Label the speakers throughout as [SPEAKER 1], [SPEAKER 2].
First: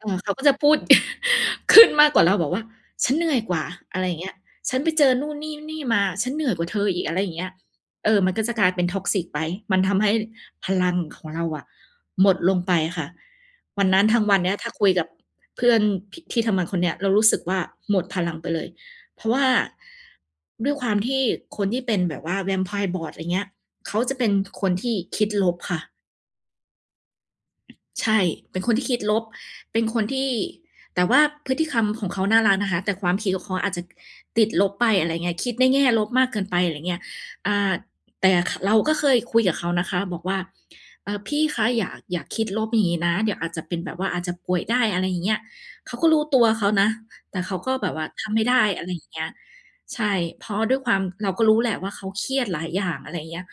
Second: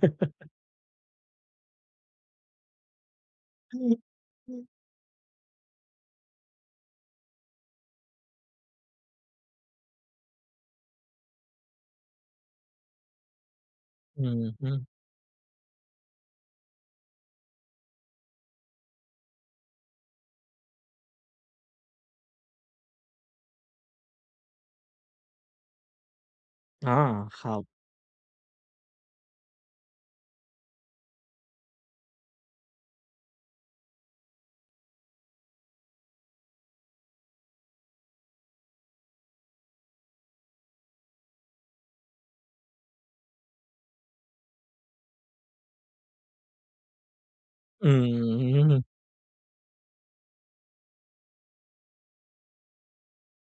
[SPEAKER 1] เออ เขาก็จะพูด ขึ้นมากกว่าเรา บอกว่า "ฉันเหนื่อยกว่า"
[SPEAKER 2] อือ
[SPEAKER 1] อะไรเงี้ย
[SPEAKER 2] อืม
[SPEAKER 1] "ฉันไปเจอนู่นนี่ ๆ มา ฉันเหนื่อยกว่าเธออีก" อะไรเงี้ย เออ มันก็จะกลายเป็น Toxic ไป มันทำให้พลังของเราอะหมดลงไปค่ะ วันนั้นทั
[SPEAKER 2] อื
[SPEAKER 1] ้งวั
[SPEAKER 2] อ
[SPEAKER 1] นเนี้ย ถ
[SPEAKER 2] ฮ
[SPEAKER 1] ้
[SPEAKER 2] ึ
[SPEAKER 1] าคุยกับเพื่อน พิ ที่ทำงานคนเนี้ยเรารู้สึกว่า หมดพลังไปเลย เพราะว่า ด้วยความที่คนที่เป็นแบบว่า Vampire Board ไรเงี้ย เขาจะเป็นคนที่คิดลบค่ะ
[SPEAKER 2] อ๋อ ครับ
[SPEAKER 1] ใช่ เป็นคนที่คิดลบ เป็นคนที่ แต่ว่าพฤติกรรม ของเขาน่ารักนะคะ แต่ความคิดของเขาอาจจะ ติดลบไป อะไรเงี้ย คิดในแง่ลบมากเกินไป ไรเงี้ย อ่า แต่ขะ เราก็เคยคุยกับเขานะคะบอกว่า "เออ พี่คะ อย่า อย่าคิดลบอย่างงี้นะ เดี๋ยวอาจจะเป็นแบบว่าอาจจะป่วยได้" อะไรอย่างเงี้ย เขาก็รู้ตัวเขานะ แต่เขาก็
[SPEAKER 2] อ
[SPEAKER 1] แบ
[SPEAKER 2] ื
[SPEAKER 1] บว่าทำไม่ได้ อ
[SPEAKER 2] ม
[SPEAKER 1] ะไรอย่างเงี้ย ใช่ เพราะด้วยความ เราก็รู้แหละว่า เขาเครียดหลายอย่าง อะไรเงี้ย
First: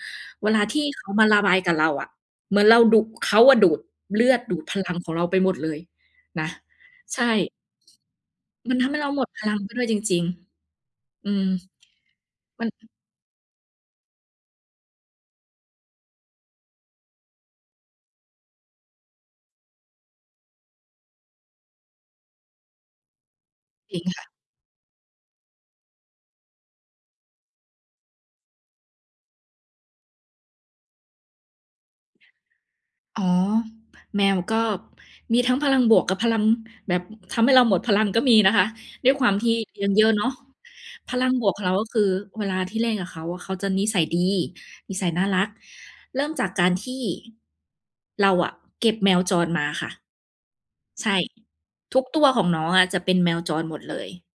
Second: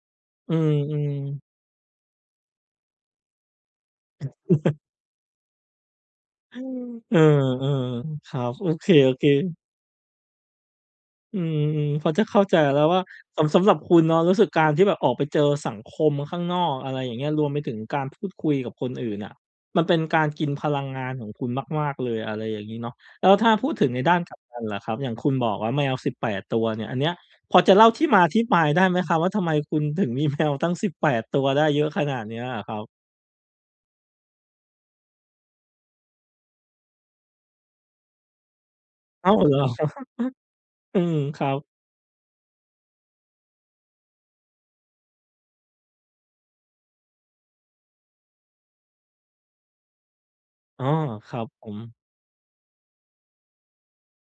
[SPEAKER 1] เว
[SPEAKER 2] อื
[SPEAKER 1] ลาที่เข
[SPEAKER 2] ม
[SPEAKER 1] ามาร
[SPEAKER 2] ๆ
[SPEAKER 1] ะบายกับเราอะ เหมือนเราดุ เขาอะดูดเลือด ดูดพลัง ของเราไปหมดเลยนะ
[SPEAKER 2] เอ
[SPEAKER 1] ใ
[SPEAKER 2] อ
[SPEAKER 1] ช่
[SPEAKER 2] ๆ อือ ครับ โอ
[SPEAKER 1] มัน
[SPEAKER 2] เ
[SPEAKER 1] ท
[SPEAKER 2] ค
[SPEAKER 1] ำให้เราหมดพลั
[SPEAKER 2] ๆ
[SPEAKER 1] งไปด้วยจริง ๆ อื
[SPEAKER 2] อื
[SPEAKER 1] ม
[SPEAKER 2] ม ๆ พอจะเข้าใจ
[SPEAKER 1] มัน
[SPEAKER 2] แล้วว่า สำ สำหรับคุณเนาะรู้สึกการที่แบบออกไปเจอสังคมข้างนอก อะไรอย่างเงี้ย รวมไปถึงการพูดคุยกับคนอื่นอะมันเป็นการกินพลังงานของคุณมาก ๆ เลย อะไรอย่างงี้เนาะ แล้วถ้าพูดถึง
[SPEAKER 1] จร
[SPEAKER 2] ใ
[SPEAKER 1] ิ
[SPEAKER 2] น
[SPEAKER 1] ง
[SPEAKER 2] ด้า
[SPEAKER 1] ค
[SPEAKER 2] น
[SPEAKER 1] ่ะ
[SPEAKER 2] กลับกันล่ะครับ อย่างคุณบอกว่า แมว 18 ตัวเนี่ย อันเนี้ยพอจะเล่าที่มาที่ไปได้ไหมครับ? ว่า ทำไมคุณถึงมี แมว ตั้ง 18 ตัว ได้เยอะขนาดเนี้ยครับ
[SPEAKER 1] อ๋อ แมวก็มีทั้งพลังบวกกับพลัง แบบทำให้เราหมดพลังก็มีนะคะ ด้วยค
[SPEAKER 2] อ
[SPEAKER 1] ว
[SPEAKER 2] ้
[SPEAKER 1] า
[SPEAKER 2] า
[SPEAKER 1] ม
[SPEAKER 2] ว เห
[SPEAKER 1] ที่
[SPEAKER 2] รอ?
[SPEAKER 1] เลี้ยงเยอะเนาะ
[SPEAKER 2] อื
[SPEAKER 1] พ
[SPEAKER 2] ม
[SPEAKER 1] ลัง
[SPEAKER 2] ค
[SPEAKER 1] บ
[SPEAKER 2] รั
[SPEAKER 1] วกขอ
[SPEAKER 2] บ
[SPEAKER 1] งเราก็คือเวลาที่เล่นกับเขาอะเขาจะนิสัยดี นิสัยน่ารัก เริ่มจากการที่เราอะเก็บแมวจรมาค่ะ
[SPEAKER 2] อ๋อ
[SPEAKER 1] ใช่
[SPEAKER 2] ครับผม
[SPEAKER 1] ทุกตัวของน้องอะจะเป็นแมวจรหมดเลย